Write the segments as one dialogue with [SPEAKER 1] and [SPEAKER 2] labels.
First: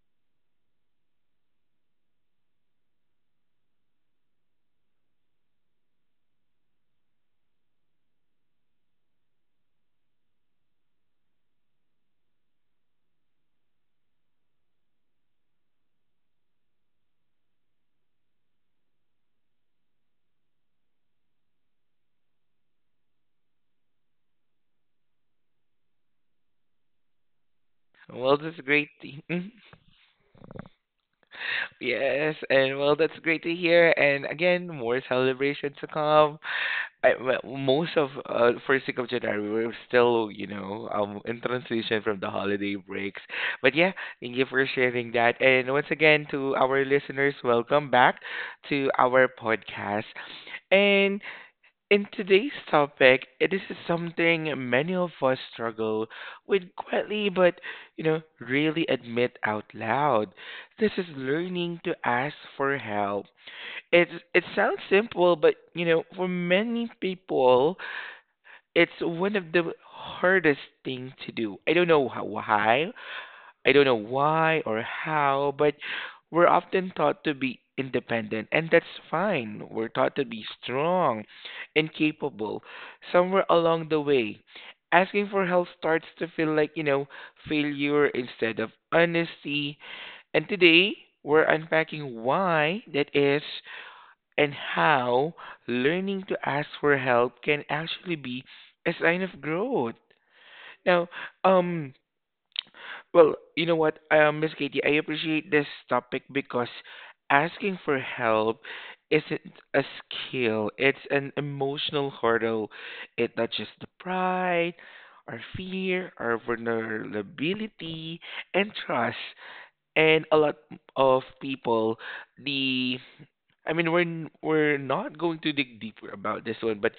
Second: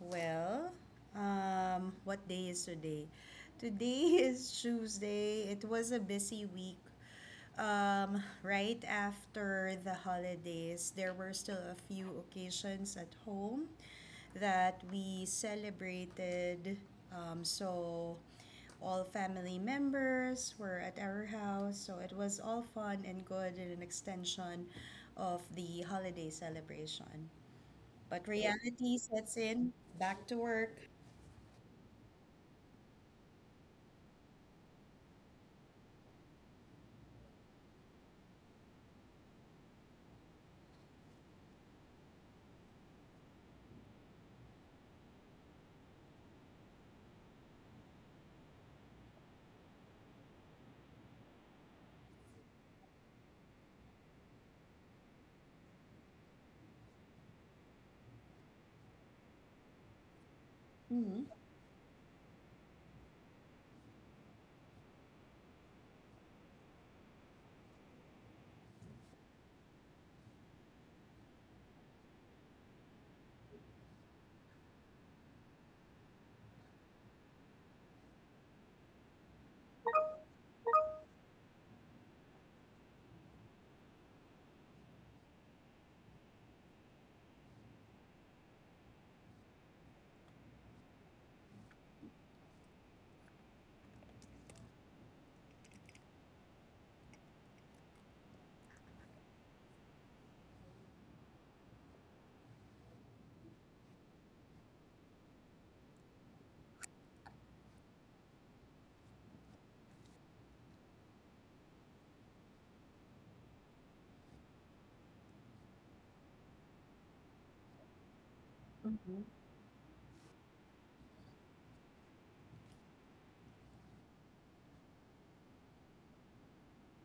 [SPEAKER 1] well. What day is today? Today is Tuesday. It was a busy week. Right after the holidays, there were still a few occasions at home that we celebrated. So all family members were at our house, so it was all fun and good and an extension of the holiday celebration. But
[SPEAKER 2] Well, that's great.
[SPEAKER 1] reality sets in, back to work.
[SPEAKER 2] Yes, and well, that's great to hear. And again, more celebrations to come. Well, most of first week of January, we're still, in transition from the holiday breaks. But yeah, thank you for sharing that. And once again, to our listeners, welcome back to our podcast. And in today's topic, it is something many of us struggle with quietly, but really admit out loud. This is
[SPEAKER 1] Mhm.
[SPEAKER 2] learning to ask for help. It sounds simple, but for many people, it's one of the hardest thing to do. I don't know why or how, but we're often taught to be independent, and that's fine. We're taught to be strong and capable. Somewhere along the way, asking for help starts to feel like, failure instead of honesty. And today, we're unpacking why that is and how learning to ask for help can actually be a sign of growth. Now, um, well, you know what, Miss Katie, I appreciate this topic because asking for help isn't a skill, it's an emotional hurdle. It touches the pride, our fear, our vulnerability, and trust. And a lot of people, the I mean, we're not going to dig deeper about this one, but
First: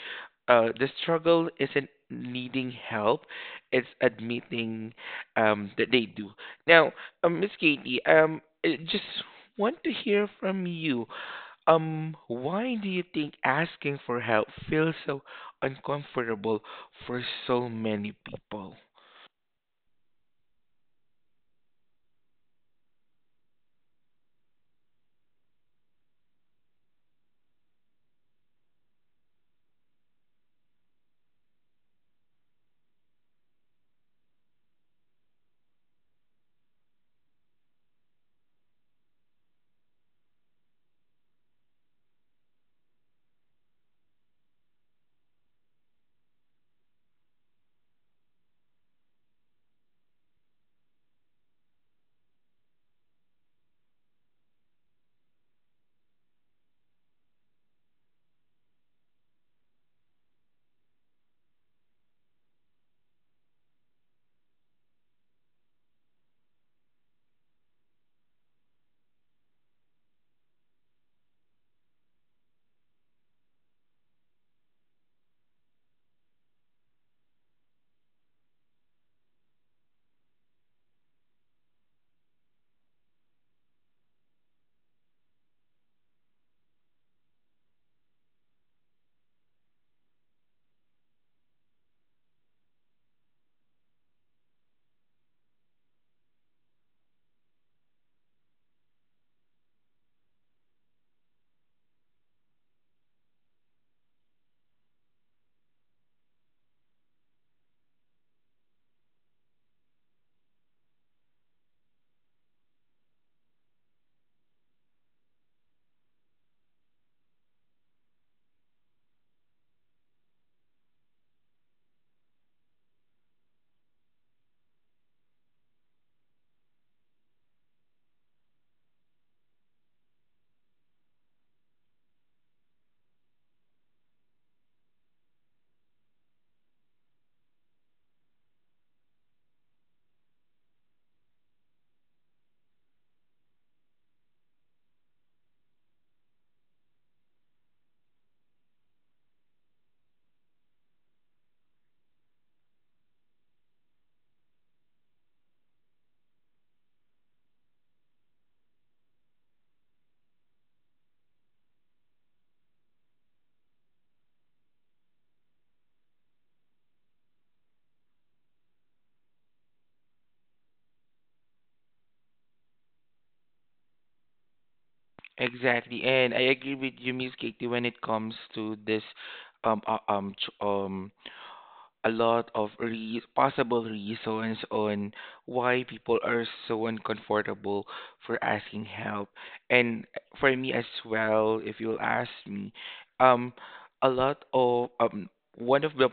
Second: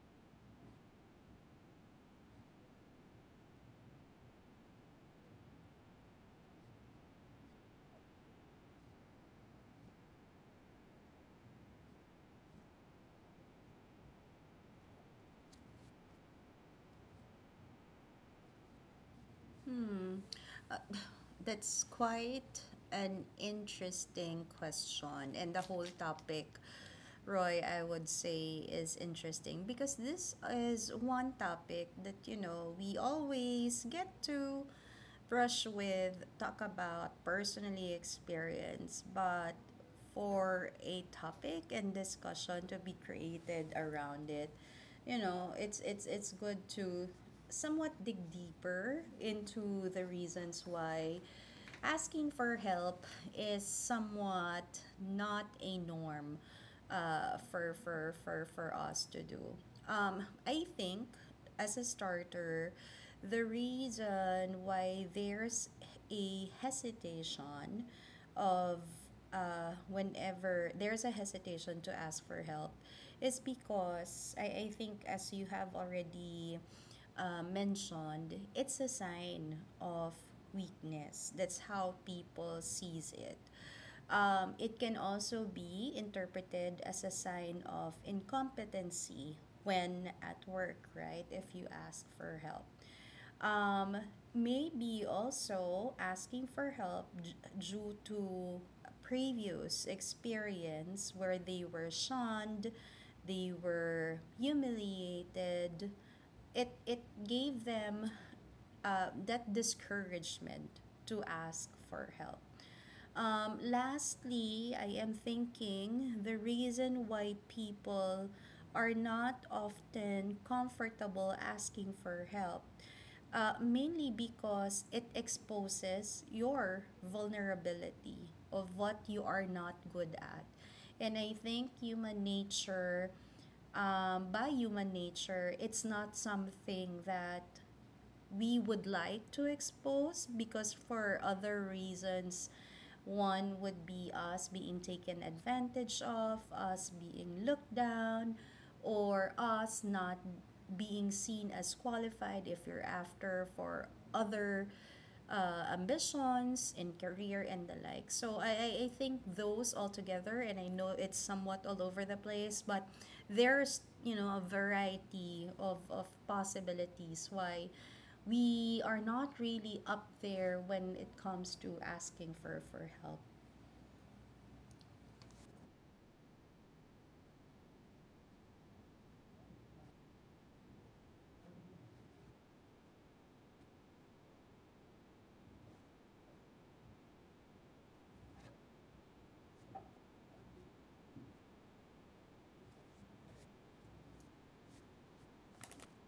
[SPEAKER 2] the struggle isn't needing help; it's admitting that they do. Now, Miss Katie, I just want to hear from you. Why do you think asking for help feels so uncomfortable for so many people?
[SPEAKER 1] Hmm. Uh, That's quite an interesting question. And the whole topic, Roy, I would say is interesting because this is one topic that, we always get to brush with, talk about, personally experience. But for a topic and discussion to be created around it, it's good to somewhat dig deeper into the reasons why asking for help is somewhat not a norm for us to do. I think, as a starter, the reason why there's a hesitation of whenever there's a hesitation to ask for help is because I think, as you have already mentioned, it's a sign of weakness. That's how people sees it. It can also be interpreted as a sign of incompetency when at work, right? If you ask for help, um, maybe also asking for help due to previous experience where they were shunned, they were humiliated. It gave them that discouragement to ask for help. Lastly, I am thinking the reason why people are not often comfortable asking for help, mainly because it exposes your vulnerability of what you are not good at. And I think human nature, by human nature, it's not something that we would like to expose because for other reasons one would be us being taken advantage of, us being looked down, or us not being seen as qualified if you're after for other ambitions in career and the like. So I think those all together, and I know it's somewhat all over the place, but there's, you know, a variety of possibilities why we are not really up there when it comes to asking for help.
[SPEAKER 2] Exactly, and I agree with you, Miss Katie, when it comes to this um uh, um ch- um a lot of possible reasons on why people are so uncomfortable for asking help. And for me as well, if you'll ask me, um, a lot of one of the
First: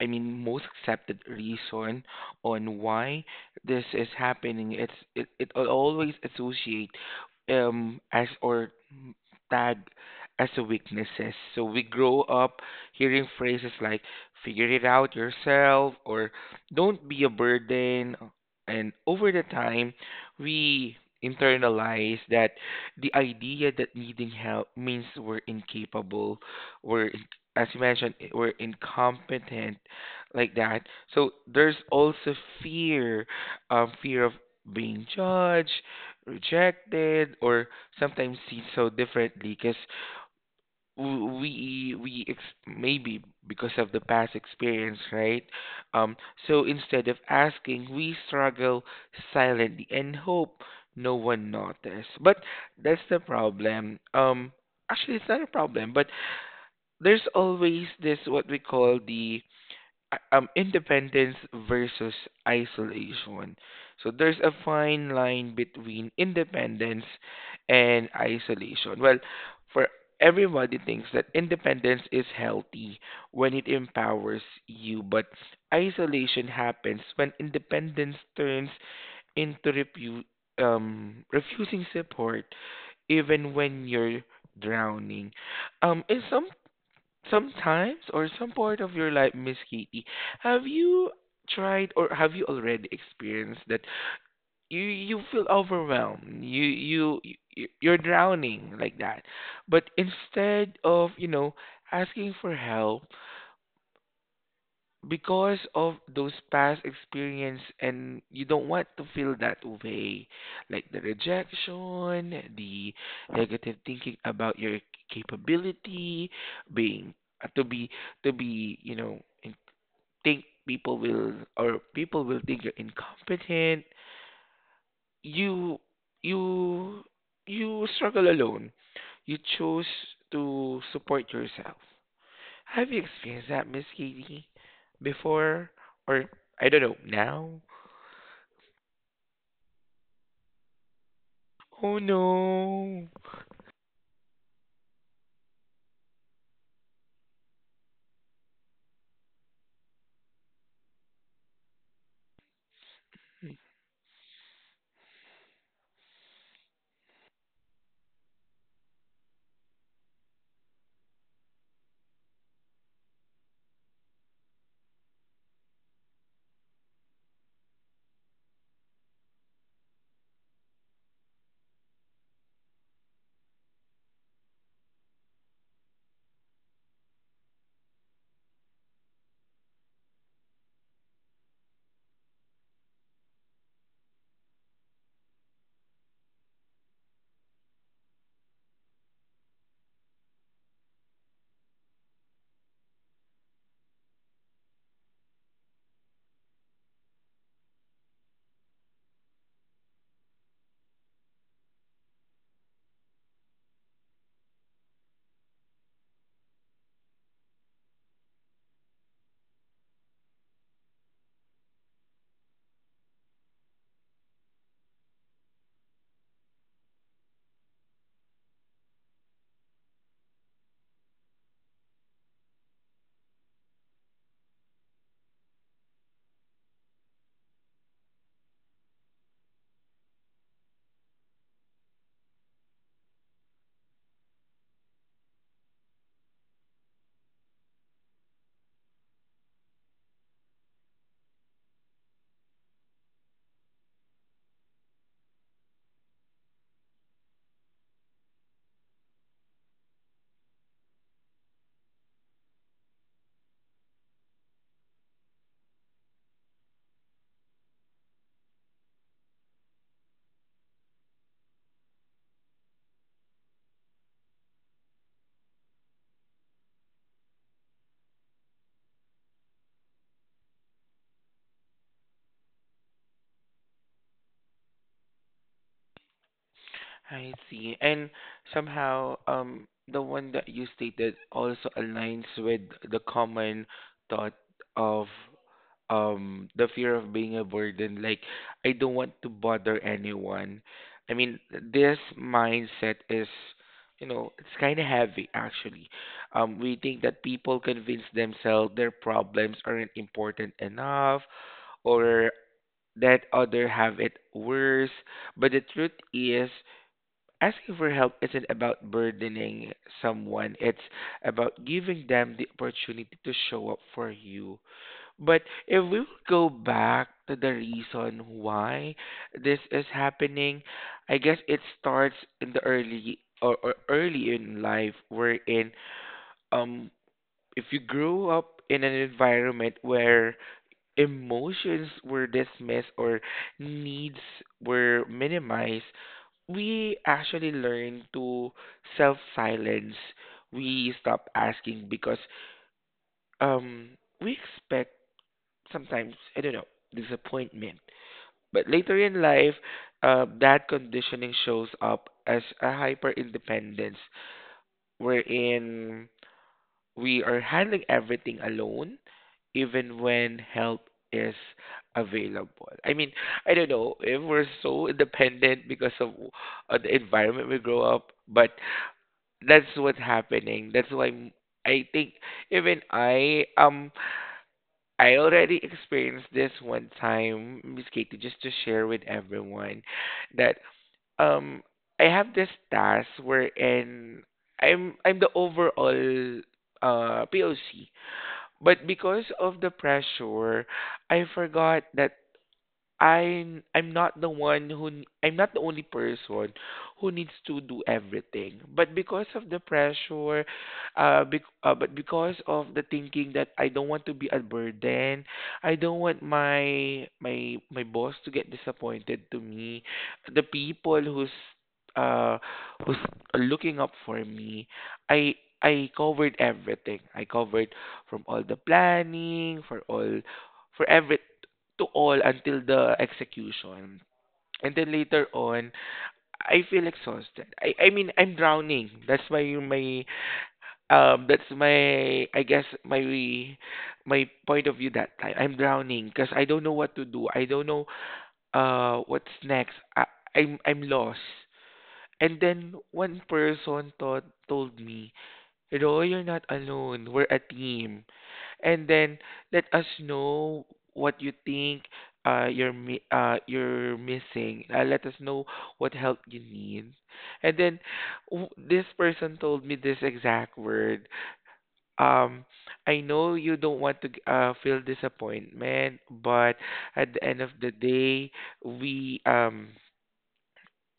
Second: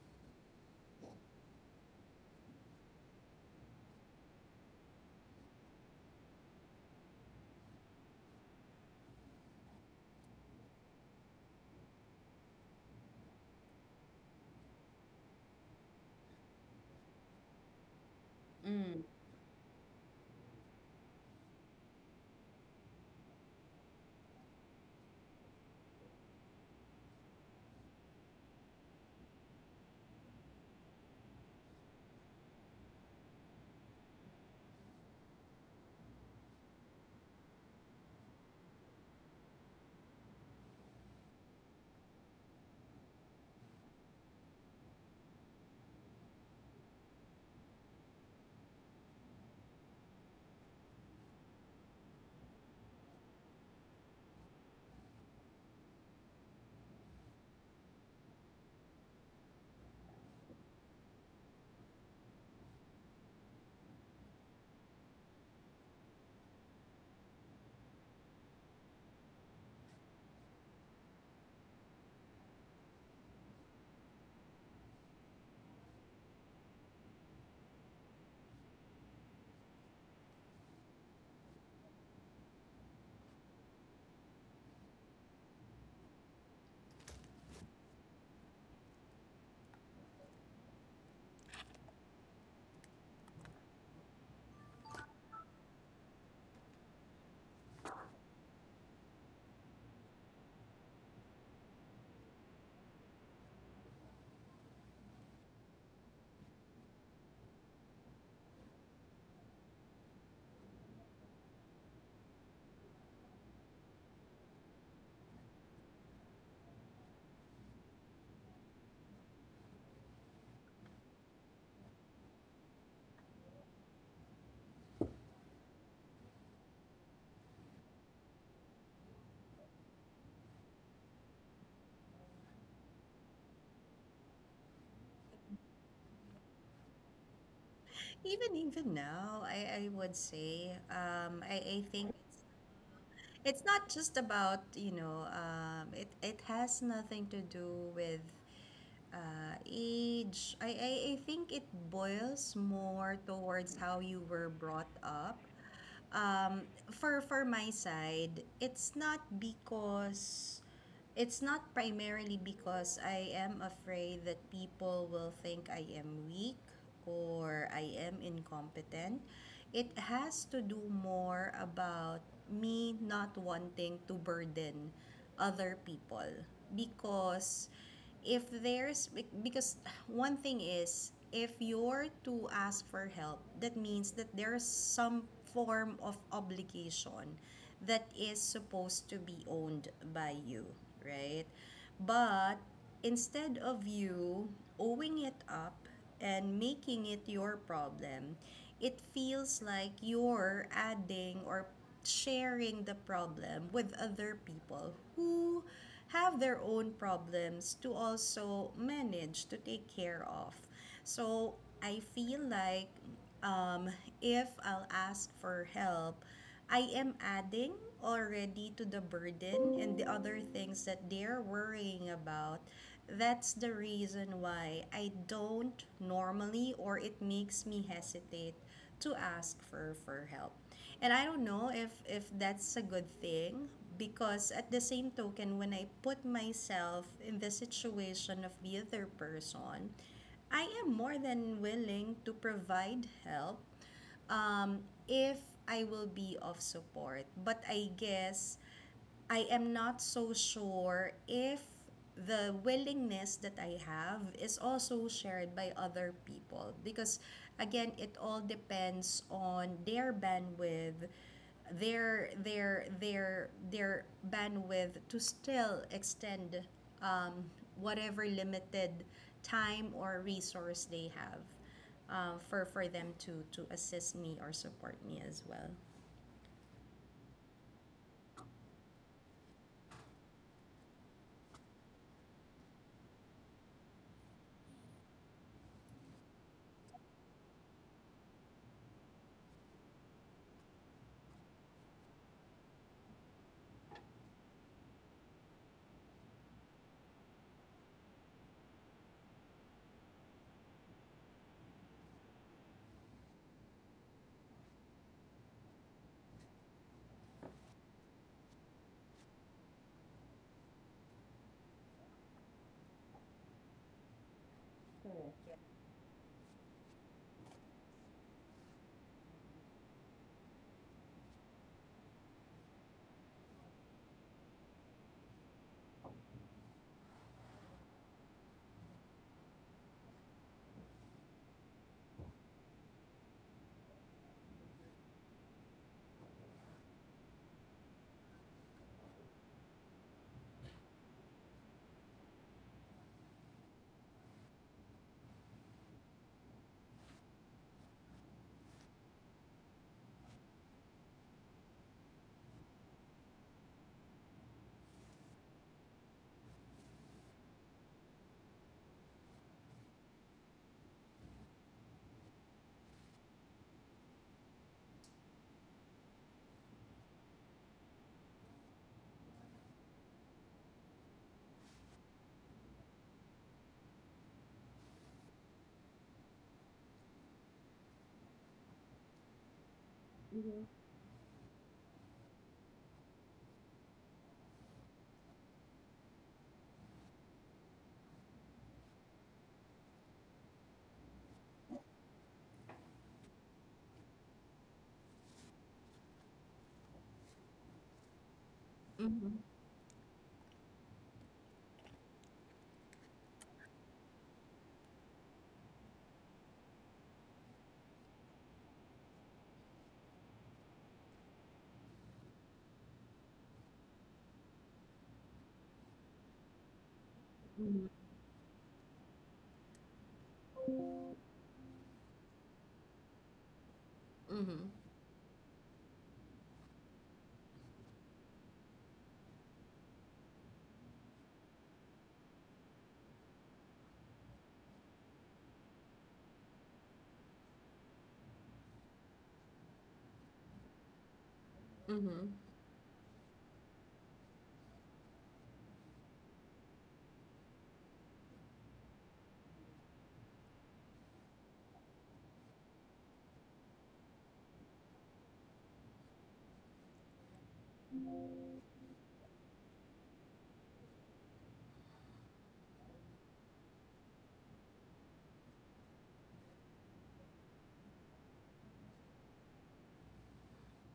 [SPEAKER 2] I mean, most accepted reason on why this is happening. It will always associate as or tag as a weaknesses. So we grow up hearing phrases like "figure it out yourself" or "don't be a burden," and
[SPEAKER 1] Mm.
[SPEAKER 2] over the time we internalize that the idea that needing help means we're incapable, we're in- as you mentioned, we're incompetent like that. So there's also fear, fear of being judged, rejected, or sometimes seen so differently. Because we ex- Maybe because of the past experience, right? Um, so instead of asking, we struggle silently and hope no one notices. But that's the problem. Actually, it's not a problem, but there's always this what we call the independence versus isolation. So there's a fine line between independence and isolation. Well, for everybody thinks that independence is healthy when it empowers you, but isolation happens when independence turns into refusing support even when you're drowning. Is some Sometimes or some part of your life, Miss Katie, have you tried or have you already experienced that you feel overwhelmed, you're drowning like that, but instead of asking for help, because of those past experience and you don't want to feel that way, like the rejection, the negative thinking about your capability, being to be to be you know in- think people will, or people will think you're incompetent, you you you struggle alone, you chose to support yourself. Have you experienced that, Miss Katie, before? Or, I don't know, now?
[SPEAKER 1] Even even now, I would say, I
[SPEAKER 2] Oh
[SPEAKER 1] think
[SPEAKER 2] no.
[SPEAKER 1] it's not just about, it it has nothing to do with age. I think it boils more towards how you were brought up. Um, for my side, it's not because it's not primarily because I am afraid that people will think I am weak or I am incompetent. It has to do more about me not wanting to burden other people because if there's because one thing is if you're to ask for help, that means that there's some form of obligation that is supposed to be owned by you, right? But instead of you owing it up and making it your problem, it feels like you're adding or sharing the problem with other people who have their own problems to also manage to take care of. So I feel like, um, if I'll ask for help, I am adding already to the burden and the other things that they're worrying about. That's the reason why I don't normally, or it makes me hesitate to ask for help. And I don't know if that's a good thing because at the same token when I put myself in the situation of the other person, I am more than willing to provide help, um, if I will be of support. But I guess I am not so sure if the willingness that I have is also shared by other people, because again it all depends on their bandwidth, their bandwidth to still extend um, whatever limited time or resource they have for them to assist me or support me as well.
[SPEAKER 2] I see. And somehow, the one that you stated also aligns with the common thought of the fear of being a burden. Like, I don't want to bother anyone. I mean, this mindset is, it's kind of heavy actually. We think that people convince themselves their problems aren't important enough, or that other have it worse. But the truth is, asking for help isn't about burdening someone, it's about giving them the opportunity to show up for you.
[SPEAKER 1] Correct.
[SPEAKER 2] But if we would go back to the reason why this is happening, I guess it starts in the early or early in life, wherein um if you grew up in an environment where emotions were dismissed or needs were minimized, we actually learn to self silence. We stop asking because um we expect, sometimes I don't know, disappointment. But later in life, that conditioning shows up as a hyper independence, wherein we are handling everything alone, even when help is available. I mean, I don't know if we're so independent because of the environment we grow up, but that's what's happening. That's why I think even I already experienced this one time, Miss Katie, just to share with everyone that
[SPEAKER 1] Yeah.
[SPEAKER 2] um I have this task wherein I'm the overall POC, but because of the pressure, I forgot that I'm not the one who n- I'm not the only person who needs to do everything. But because
[SPEAKER 1] Mm-hmm.
[SPEAKER 2] of the pressure, bec but because of the thinking that I don't want to be a burden, I don't want my boss to get disappointed to me, the people uh who's looking up for me, I I covered everything. I covered
[SPEAKER 1] Mhm.
[SPEAKER 2] from all the planning, for all for every to all until the execution.
[SPEAKER 1] Mhm.
[SPEAKER 2] And then later on, I feel exhausted. I mean, I'm drowning. That's my my that's my I guess my my point of view that time. I'm drowning because I don't know what to do. I don't know what's next. I'm lost.
[SPEAKER 1] Mhm.
[SPEAKER 2] And then one person told me, "Ro, you're not alone. We're a team. And then let us know what you think you're missing. Let us know what help you need." And then this person told me this exact word. Um, I know you don't want to feel disappointment, but at the end of the day, we um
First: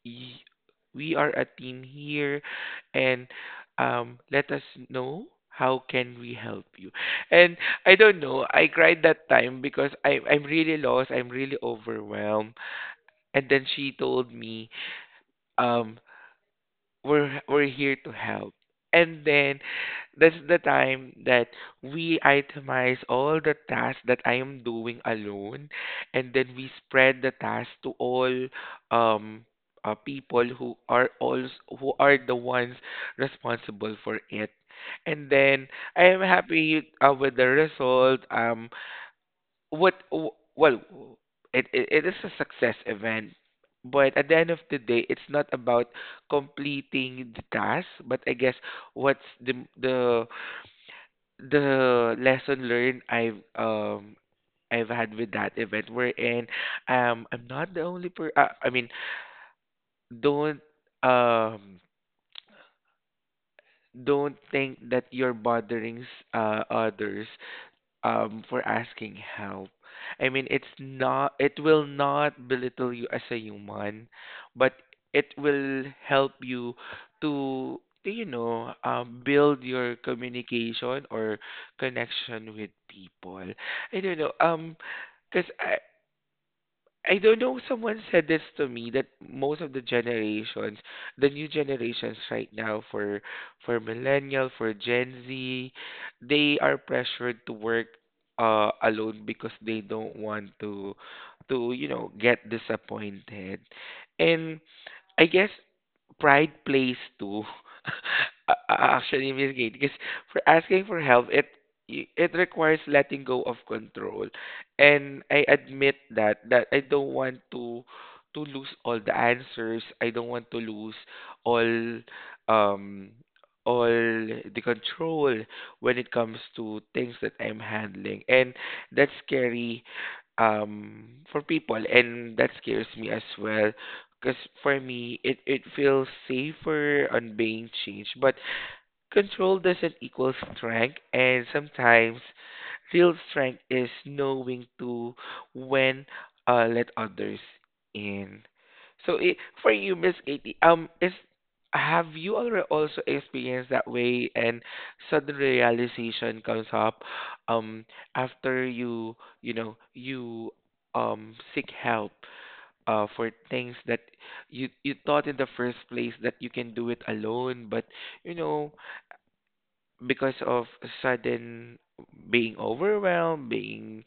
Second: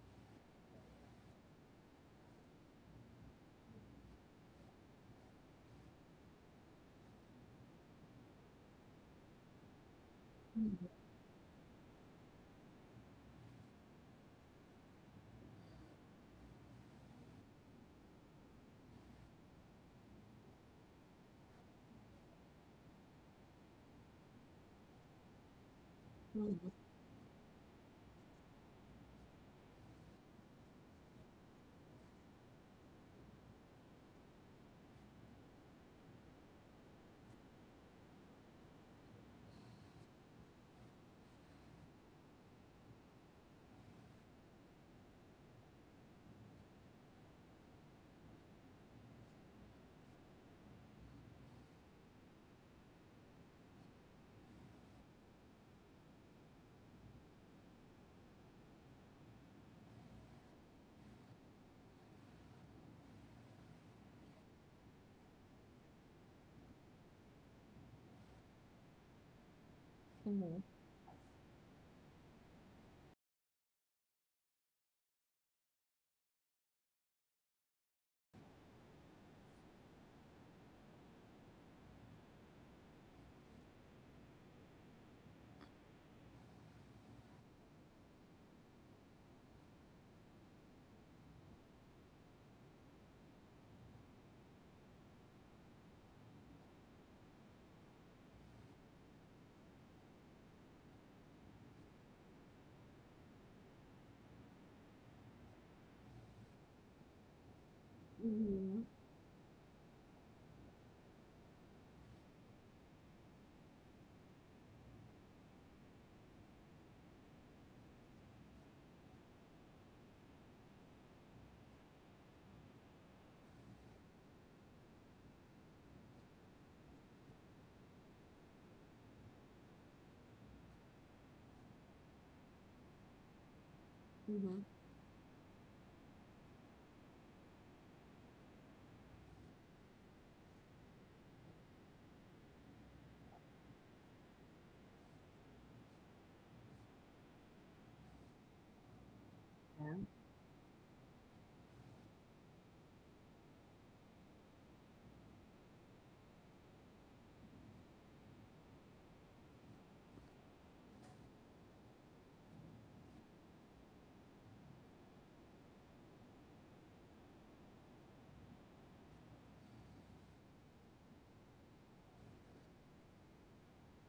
[SPEAKER 2] y- we are a team here, and let us know how can we help you. And I don't know, I cried that time because I'm really
[SPEAKER 1] Mhm.
[SPEAKER 2] lost, I'm really overwhelmed. And then she told me, um we're here to help. And then that's the time that we itemize all the tasks that I am doing alone, and then
[SPEAKER 1] Mhm.
[SPEAKER 2] we spread the task to all um people who are also who are the ones responsible for it. And then I am happy with the result. What Well, it is a success event, but at the end of the day it's not about completing the task, but I guess what's the the lesson learned I've had with that event, wherein I'm not the only per I mean, don't um don't think that you're bothering others for asking help. I mean, it's not it will not belittle you as a human, but it will help you to to build your communication or connection with people. I don't know because I don't know. Someone said this to me that most of the generations, the new generations right now, for millennial, for Gen Z, they are pressured to work alone, because they don't want to get disappointed. And I guess pride plays too. a- a-
[SPEAKER 1] Mhm.
[SPEAKER 2] Actually, Miss Kate, because for asking for help, it requires letting go of control, and I admit that I don't want to lose all the answers. I don't want to lose all um all the control when it comes to things that I'm handling, and that's scary for people, and that scares me as well, because
[SPEAKER 1] Mhm.
[SPEAKER 2] for me, it feels safer on being changed. But control doesn't equal strength, and sometimes real strength is knowing to when let others in. So it, for you, Miss Katie, is, have you already also experienced that way, and sudden realization comes up um after you seek help for things that you thought in the first place that you can do it alone, but you know because of sudden being overwhelmed, being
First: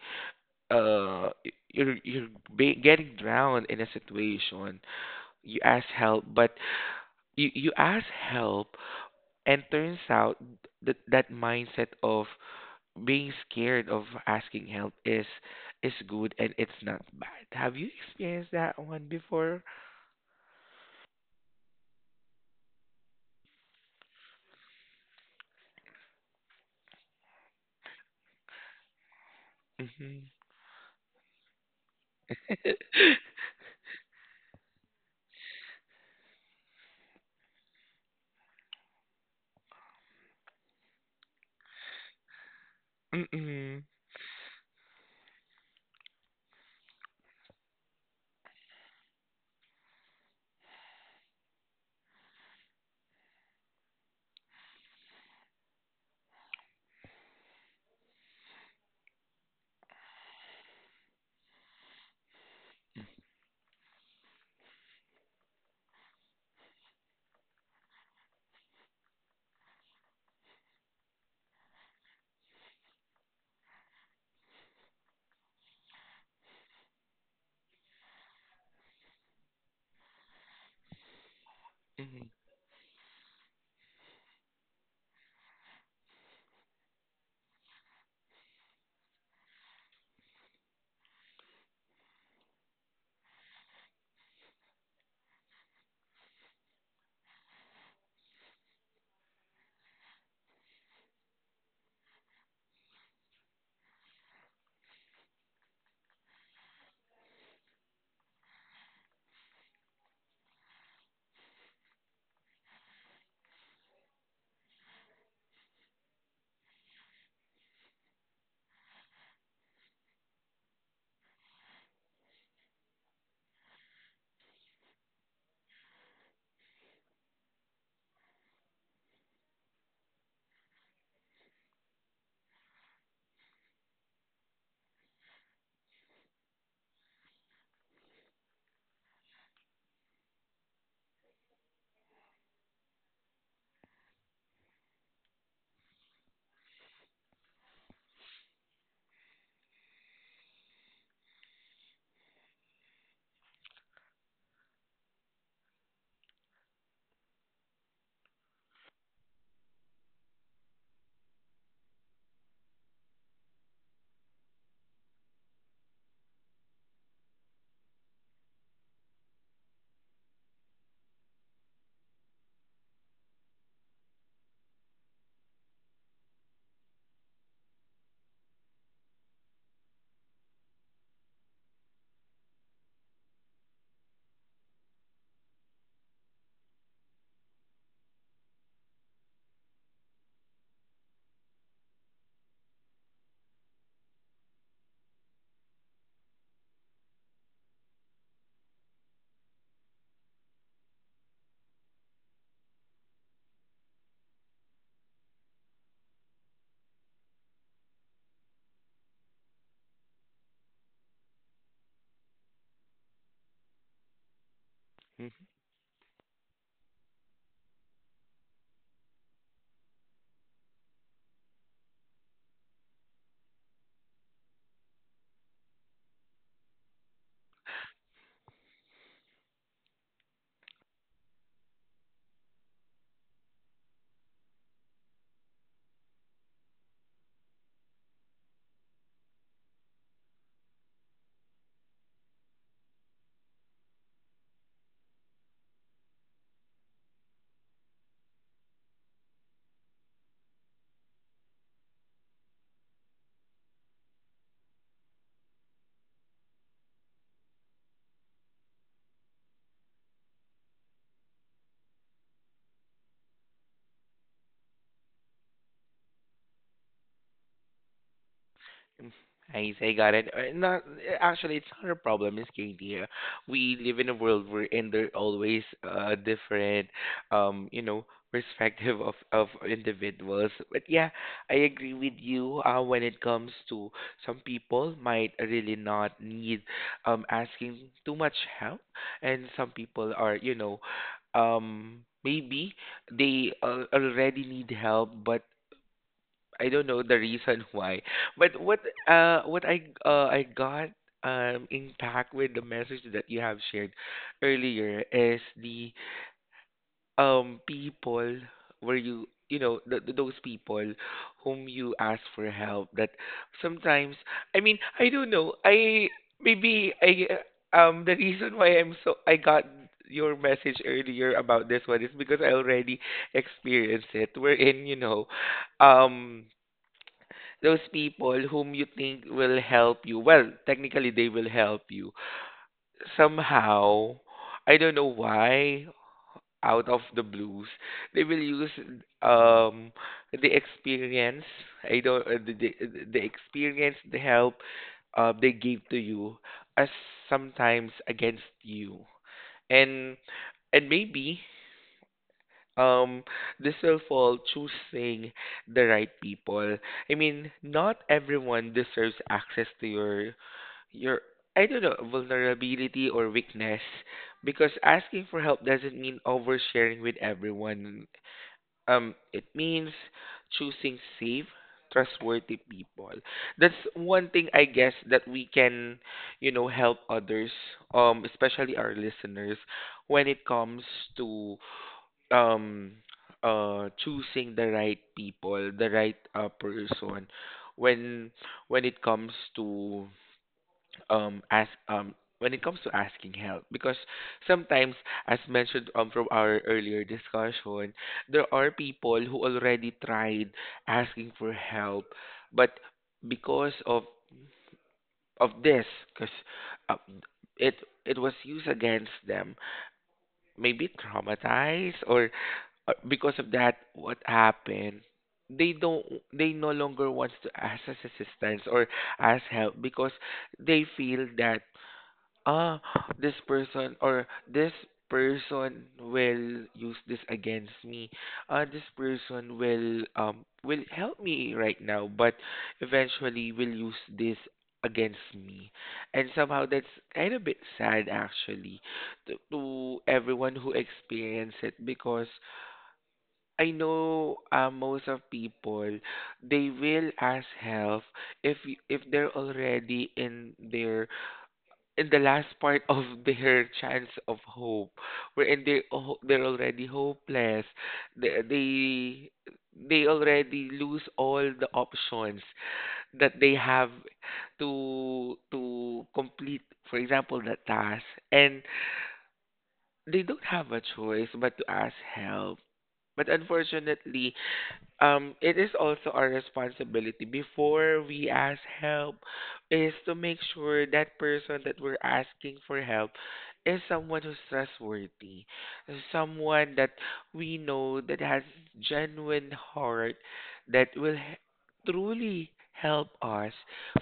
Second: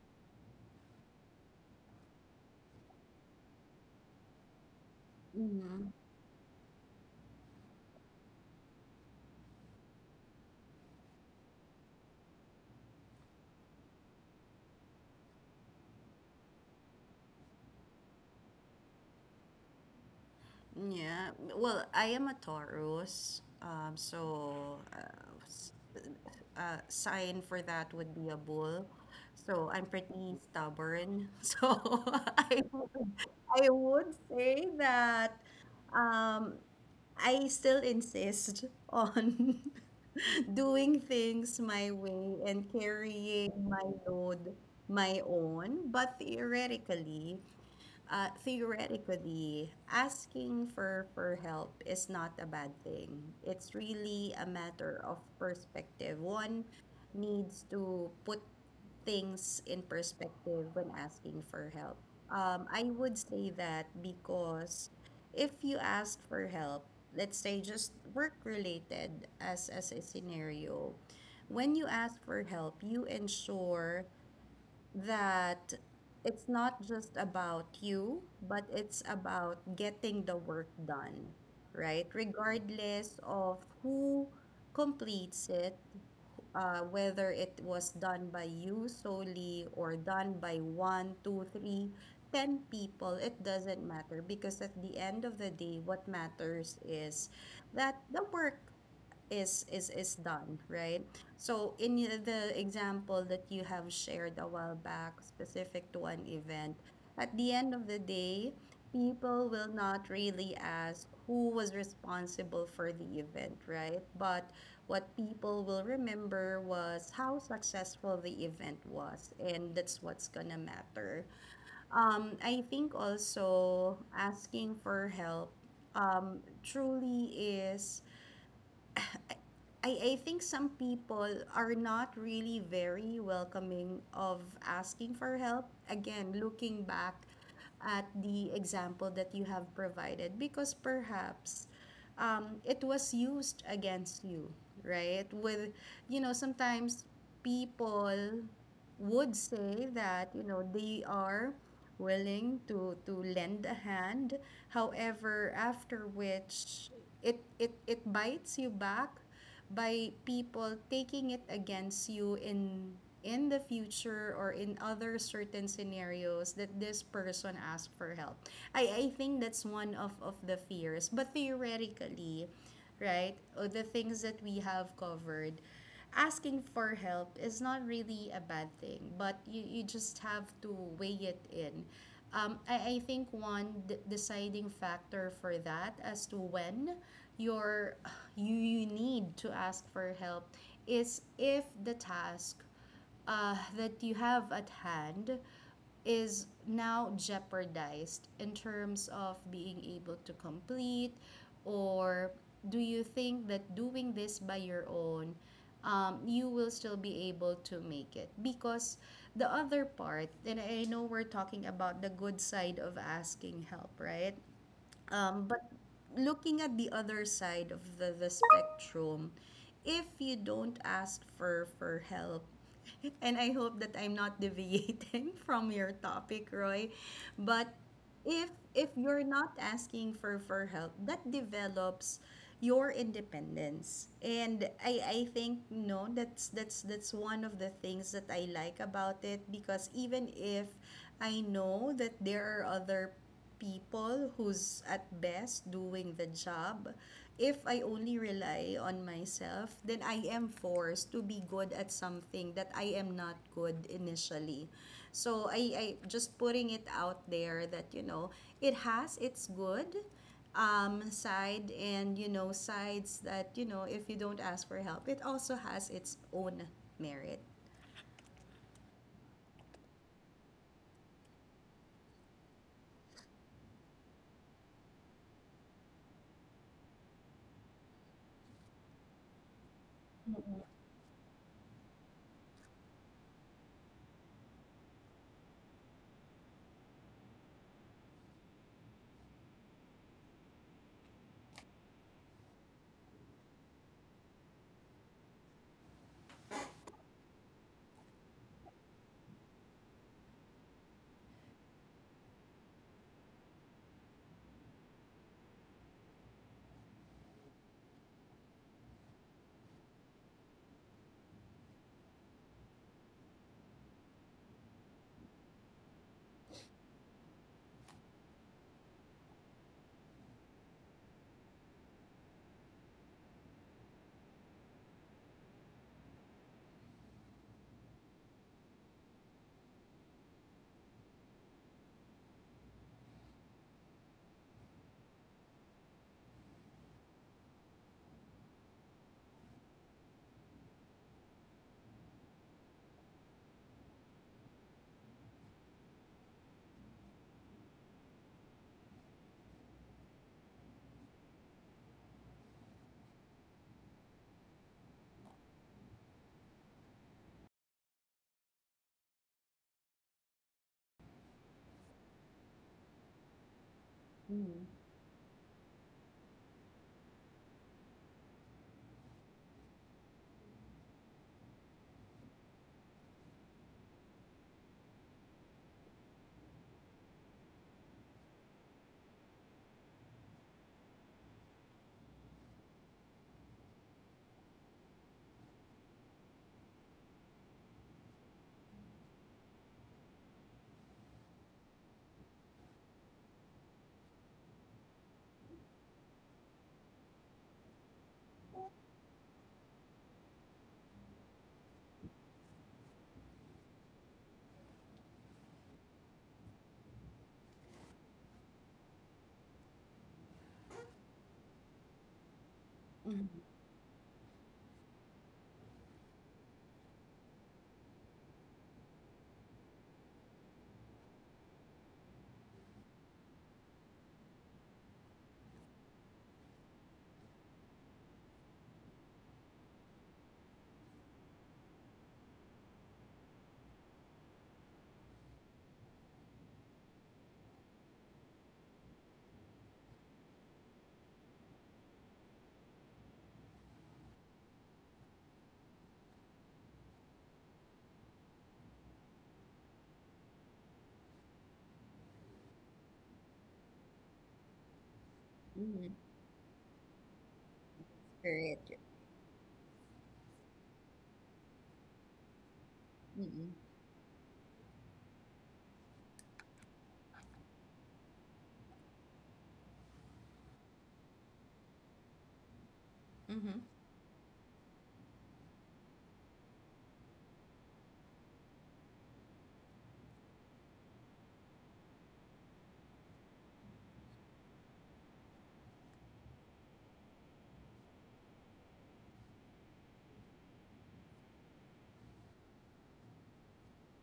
[SPEAKER 2] uh y- you're you're getting drowned in a situation, you ask
[SPEAKER 1] Mhm.
[SPEAKER 2] help, but you ask help, and turns out that that mindset of being scared of asking help is good and it's not bad. Have you experienced that one before?
[SPEAKER 1] Yeah. Well, I am a Taurus. S- Sign for that would be a bull. So I'm
[SPEAKER 2] Hmm.
[SPEAKER 1] pretty stubborn. So I I would say that, um, I still insist on doing things my way and carrying my
[SPEAKER 2] Mm-mm.
[SPEAKER 1] load my own. But theoretically, theoretically, asking for help is not a bad thing. It's really a matter of perspective. One needs to put things in perspective when asking for help. I would say that because if you ask for help, let's say just work related as a scenario, when you ask for help, you ensure that it's not just about you, but it's about getting the work done, right?
[SPEAKER 2] Mm-hmm.
[SPEAKER 1] Regardless of who completes it, whether it was done by you solely or done by one, two, three, ten people, it doesn't matter because at the end of the day, what matters is that the work is done right. So in the example that you have shared a while back specific to an event, at the end of the day people will not really ask who was responsible for the event, right? But what people will remember was how successful the event was, and that's what's gonna matter. I think also asking for help, truly is, I think some people are not really very welcoming of asking for help. Again, looking back at the example that you have provided, because perhaps, it was used against you, right? With, you know, sometimes people would say that, you know, they are willing to lend a hand. However, after which it bites you back by people taking it against you in the future or in other certain scenarios that this person asked for help. I think that's one of the fears. But theoretically, right, or the things that we have covered, asking for help is not really a bad thing, but you just have to weigh it in. I think one deciding factor for that as to when you're, you need to ask for help is if the task that you have at hand is now jeopardized in terms of being able to complete, or do you think that doing this by your own, you will still be able to make it? Because the other part, and I know we're talking about the good side of asking help right, but looking at the other side of the spectrum, if you don't ask for help, and I hope that I'm not deviating from your topic, Roy, but if if you're not asking for help, that develops your independence. And I think no, that's one of the things that I like about it, because even if I know that there are other people who's at best doing the job. If I only rely on myself, then I am forced to be good at something that I am not good initially. So I just putting it out there that you know it has its good, side, and you know sides that you know if you don't ask for help, it also has its own merit.
[SPEAKER 2] Mm-hmm. I got it. Not actually, it's not a problem, Miss Katie. We live in a world wherein there are always different, um, you know, perspective of individuals. But yeah, I agree with you. When it comes to some people might really not need asking too much help, and some people are, maybe they already need help, but I don't know the reason why, but what I got intact with the message that you have shared earlier is the people where those people whom you ask for help that sometimes I mean I don't know I maybe I the reason why I got your message earlier about this one is because I already experienced it wherein um those people whom you think will help you. Well, technically, they will help you. Somehow, I don't know why, out of the blues, they will use um the experience. I don't the experience, the help they gave to you, as sometimes against you, and and maybe um, this will fall choosing the right people. I mean, not everyone deserves access to your I don't know vulnerability or weakness
[SPEAKER 1] Mm-hmm.
[SPEAKER 2] because asking for help doesn't mean oversharing with everyone. It means choosing safe, trustworthy people. That's one thing I guess that we can, you know, help others, especially our listeners, when it comes to um choosing the right people, the right person when when it comes to ask when it comes to asking help because sometimes as mentioned from our earlier discussion there are people who already tried asking for help but because of this because uh, it it was used against them maybe traumatized or
[SPEAKER 1] Mm-hmm.
[SPEAKER 2] because of that what happened they don't they no longer wants to ask us assistance or ask help because they feel that ah, this person or this person will use this against me. This person will help me right now, but eventually will use this against me. And somehow that's kind of bit sad actually to everyone who experience it because I know most of people they will ask help if if they're already in their in the last part of their chance of hope, wherein they
[SPEAKER 1] Mm-hmm.
[SPEAKER 2] oh, they're already hopeless. They,
[SPEAKER 1] Correct.
[SPEAKER 2] they they already lose all the options that
[SPEAKER 1] Mm-hmm.
[SPEAKER 2] they have to complete, for example, the task, and they don't have a choice but to ask help. But
[SPEAKER 1] Mm-hmm.
[SPEAKER 2] unfortunately, it is also our responsibility before we ask help is to make sure that person that we're asking for help is someone who's trustworthy, someone that we know that has genuine heart that truly help us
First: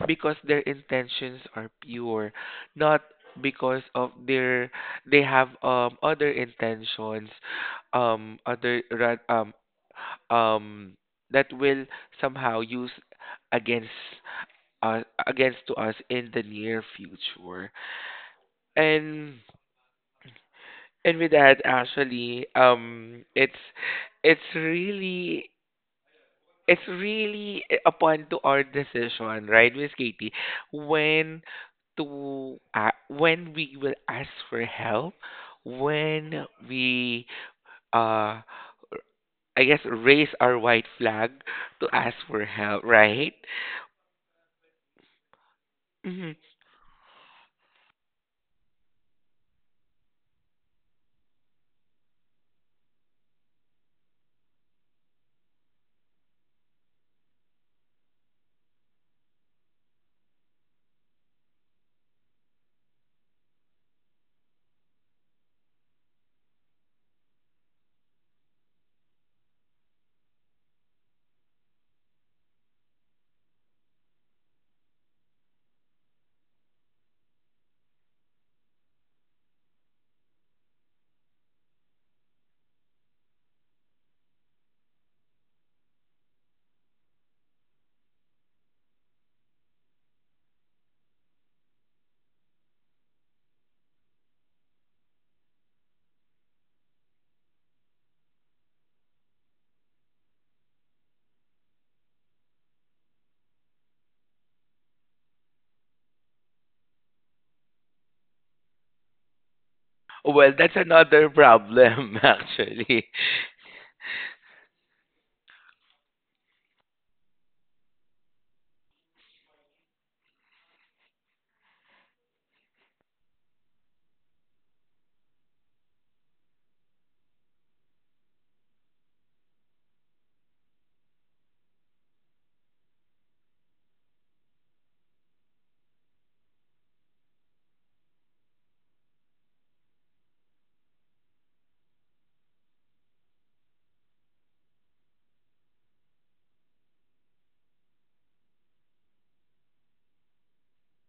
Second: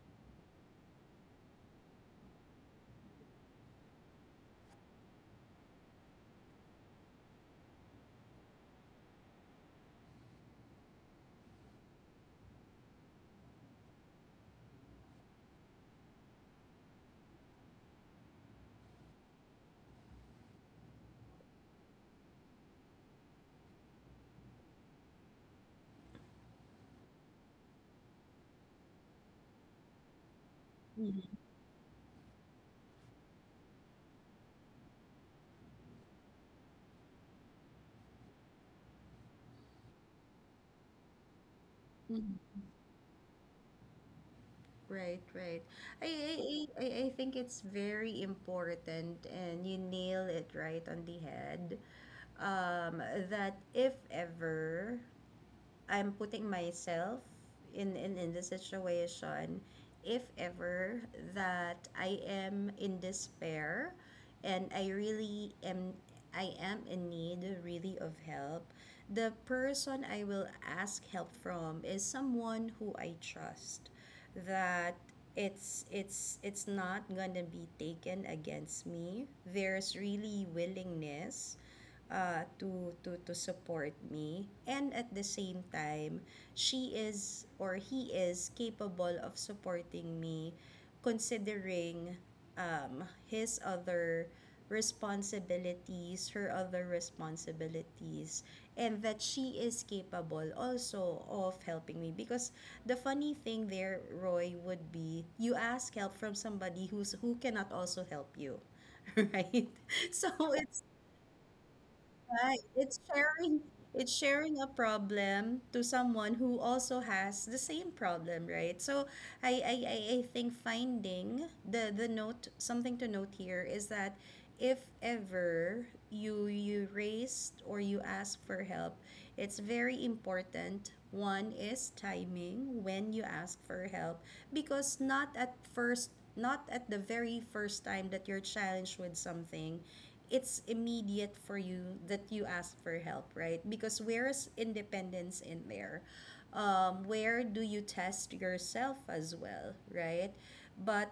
[SPEAKER 2] because their intentions are pure, not because of their they have other intentions um other ra- um um that will somehow use against against to us in the near future and and with that actually it's it's really it's really upon to our decision, right, Miss Katie? When to when we will ask for help, when we uh I guess raise our white flag to ask for
[SPEAKER 1] Mm-hmm.
[SPEAKER 2] help, right?
[SPEAKER 1] Right, right. I, I,
[SPEAKER 2] Mhm.
[SPEAKER 1] I, I I think it's very important, and you nail it right on the head. Um, that if ever I'm putting myself in, in the situation, if ever that I am in despair and I really am I am in need really of help, the person I will ask help from is someone who I trust, that it's not going to be taken against me, there's really willingness to support me. And at the same time, she is or he is capable of supporting me, considering, his other responsibilities, her other responsibilities, and that she is capable also of helping me. Because the funny thing there, Roy, would be you ask help from somebody who's who cannot also help you. Right? So
[SPEAKER 2] Well, that's
[SPEAKER 1] it's
[SPEAKER 2] another problem,
[SPEAKER 1] Right. It's
[SPEAKER 2] actually.
[SPEAKER 1] sharing, it's sharing a problem to someone who also has the same problem, right? So I think finding the note something to note here is that if ever you raised or you ask for help, it's very important. One is timing when you ask for help, because not at first, not at the very first time that you're challenged with something it's immediate for you that you ask for help, right? Because where is independence in there? Where do you test yourself as well, right? But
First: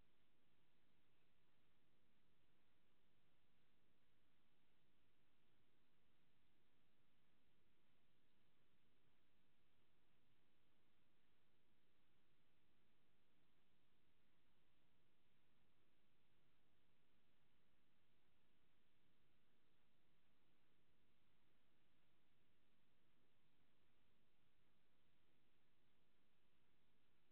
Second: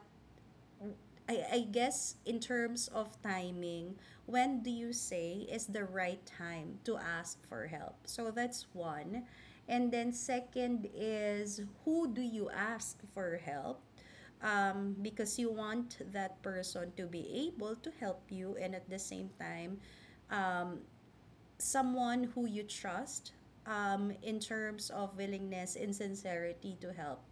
[SPEAKER 1] I guess in terms of timing, when do you say is the right time to ask for help? So that's one. And then second is, who do you ask for help? Because you want that person to be able to help you, and at the same time someone who you trust, in terms of willingness and sincerity to help.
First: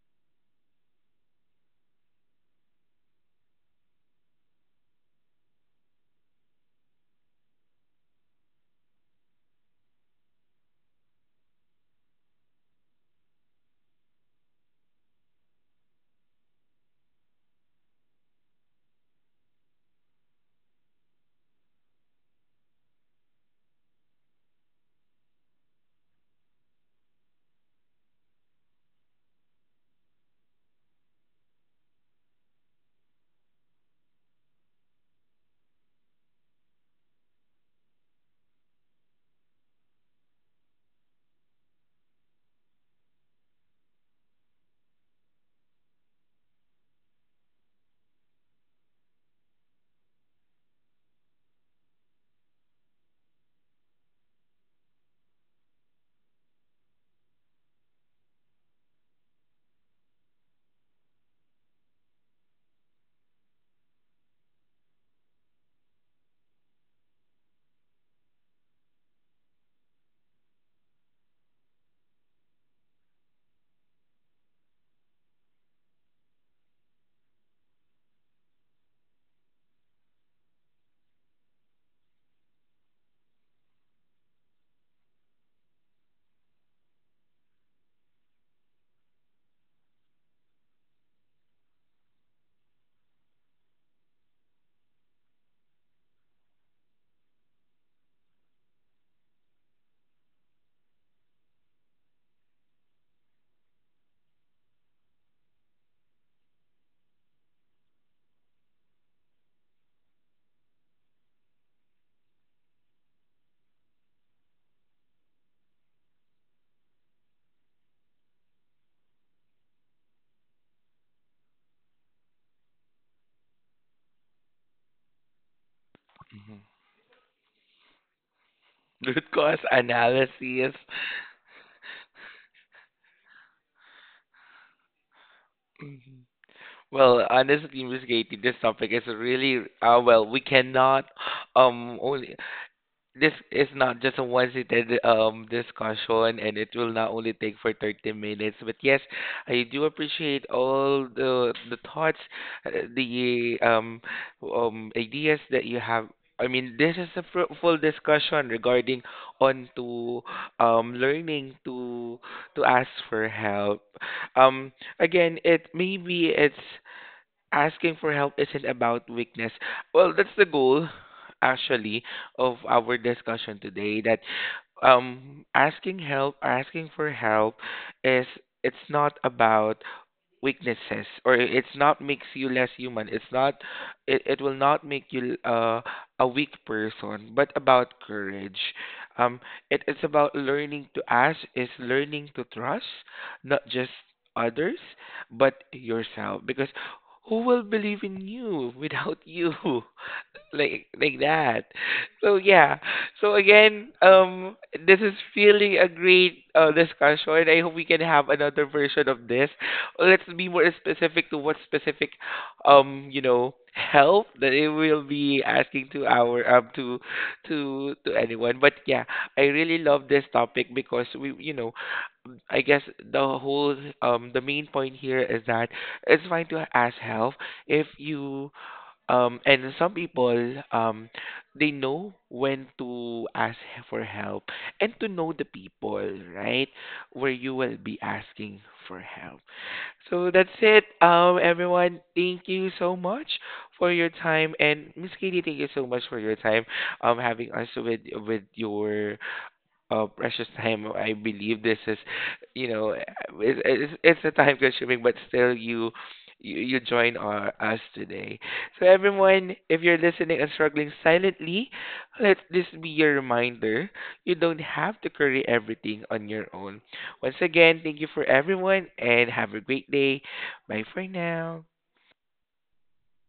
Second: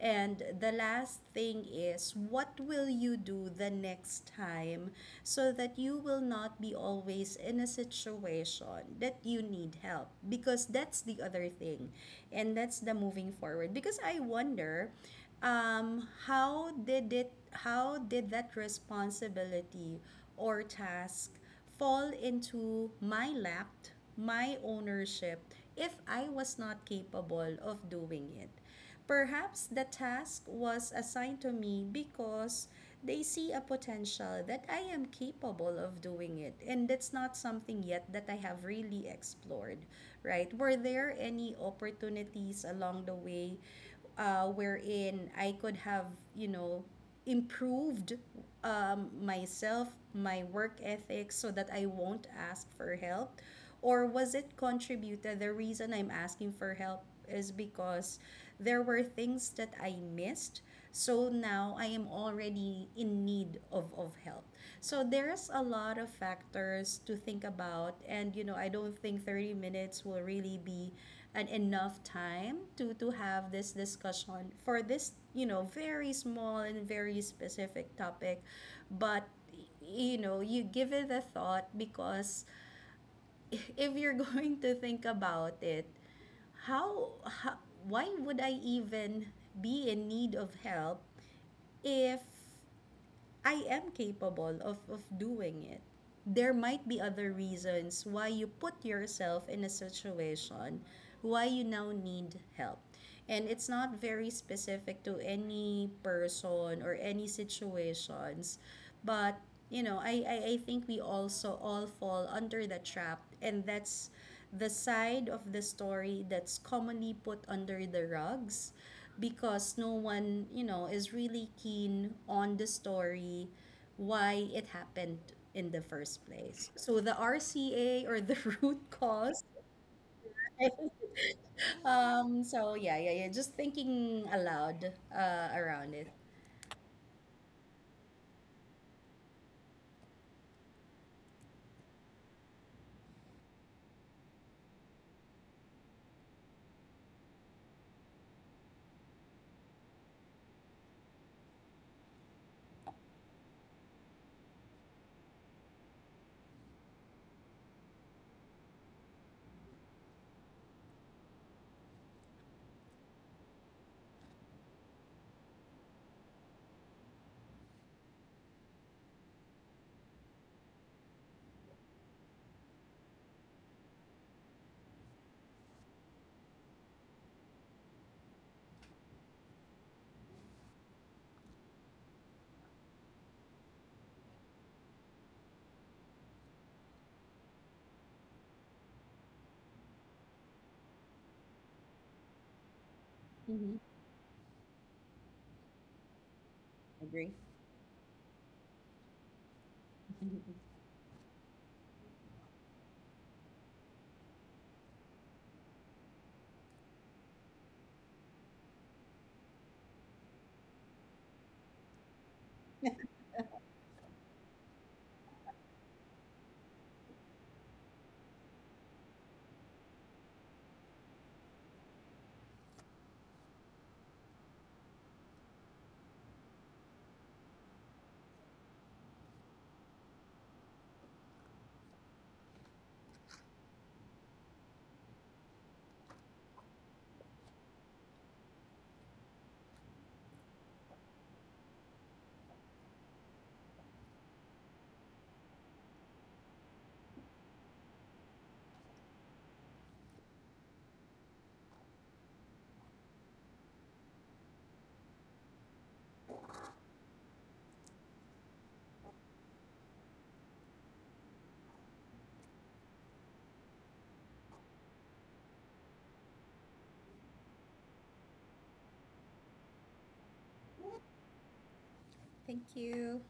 [SPEAKER 1] And the last thing is, what will you do the next time so that you will not be always in a situation that you need help? Because that's the other thing. And that's the moving forward. Because I wonder, how did that responsibility or task fall into my lap, my ownership, if I was not capable of doing it. Perhaps the task was assigned to me because they see a potential that I am capable of doing it. And that's not something yet that I have really explored, right? Were there any opportunities along the way wherein I could have, you know, improved, myself, my work ethic, so that I won't ask for help? Or was it contributed? The reason I'm asking for help is because there were things that I missed. So now I am already in need of help. So there's a lot of factors to think about. And, you know, I don't think 30 minutes will really be and enough time to have this discussion for this, you know, very small and very specific topic, but you know, you give it a thought, because if you're going to think about it, how, why would I even be in need of help if I am capable of doing it. There might be other reasons why you put yourself in a situation why you now need help. And it's not very specific to any person or any situations, but you know, I think we also all fall under the trap, and that's the side of the story that's commonly put under the rugs, because no one, you know, is really keen on the story, why it happened in the first place. So the RCA, or the root
[SPEAKER 2] Root
[SPEAKER 1] cause.
[SPEAKER 2] cause analysis.
[SPEAKER 1] Just thinking aloud around it.
[SPEAKER 2] Mhm. Well, honestly, Miss Katie, this topic is really well. We cannot only this is not just a one-seated discussion, and it will not only take for 30 minutes. But yes, I do appreciate all the thoughts, the ideas that you have. I mean, this is a fruitful discussion regarding on to learning to ask for help. Um, Again, it maybe it's asking for help isn't about weakness. Well, that's the goal actually of our discussion today that asking help, asking for help is it's not about weaknesses or it's not makes you less human, it's not it, it will not make you a weak person but about courage. um it is about learning to ask is learning to trust not
[SPEAKER 1] Mm-hmm.
[SPEAKER 2] just others but yourself because
[SPEAKER 1] Agree.
[SPEAKER 2] who will believe in you without you, like that. So yeah. So again, this is really a great discussion. I hope we can have another version of this. Let's be more specific to what specific, you know, help that it will be asking to our to anyone. But yeah, I really love this topic because we you know I guess the whole the main point here is that it's fine to ask help if you and some people, they know when to ask for help and to know the people, right? Where you will be asking for help. So that's it, everyone. Thank you so much for your time, and Miss Katie, thank you so much for your time, having us with your precious time. I believe this is, you know, it's a time consuming, but still you. You join our, us today. So, everyone, if you're listening and struggling silently, let this be your reminder. You don't have to carry everything on your own. Once again, thank you for everyone and have a great day. Bye for now.
[SPEAKER 1] Thank you.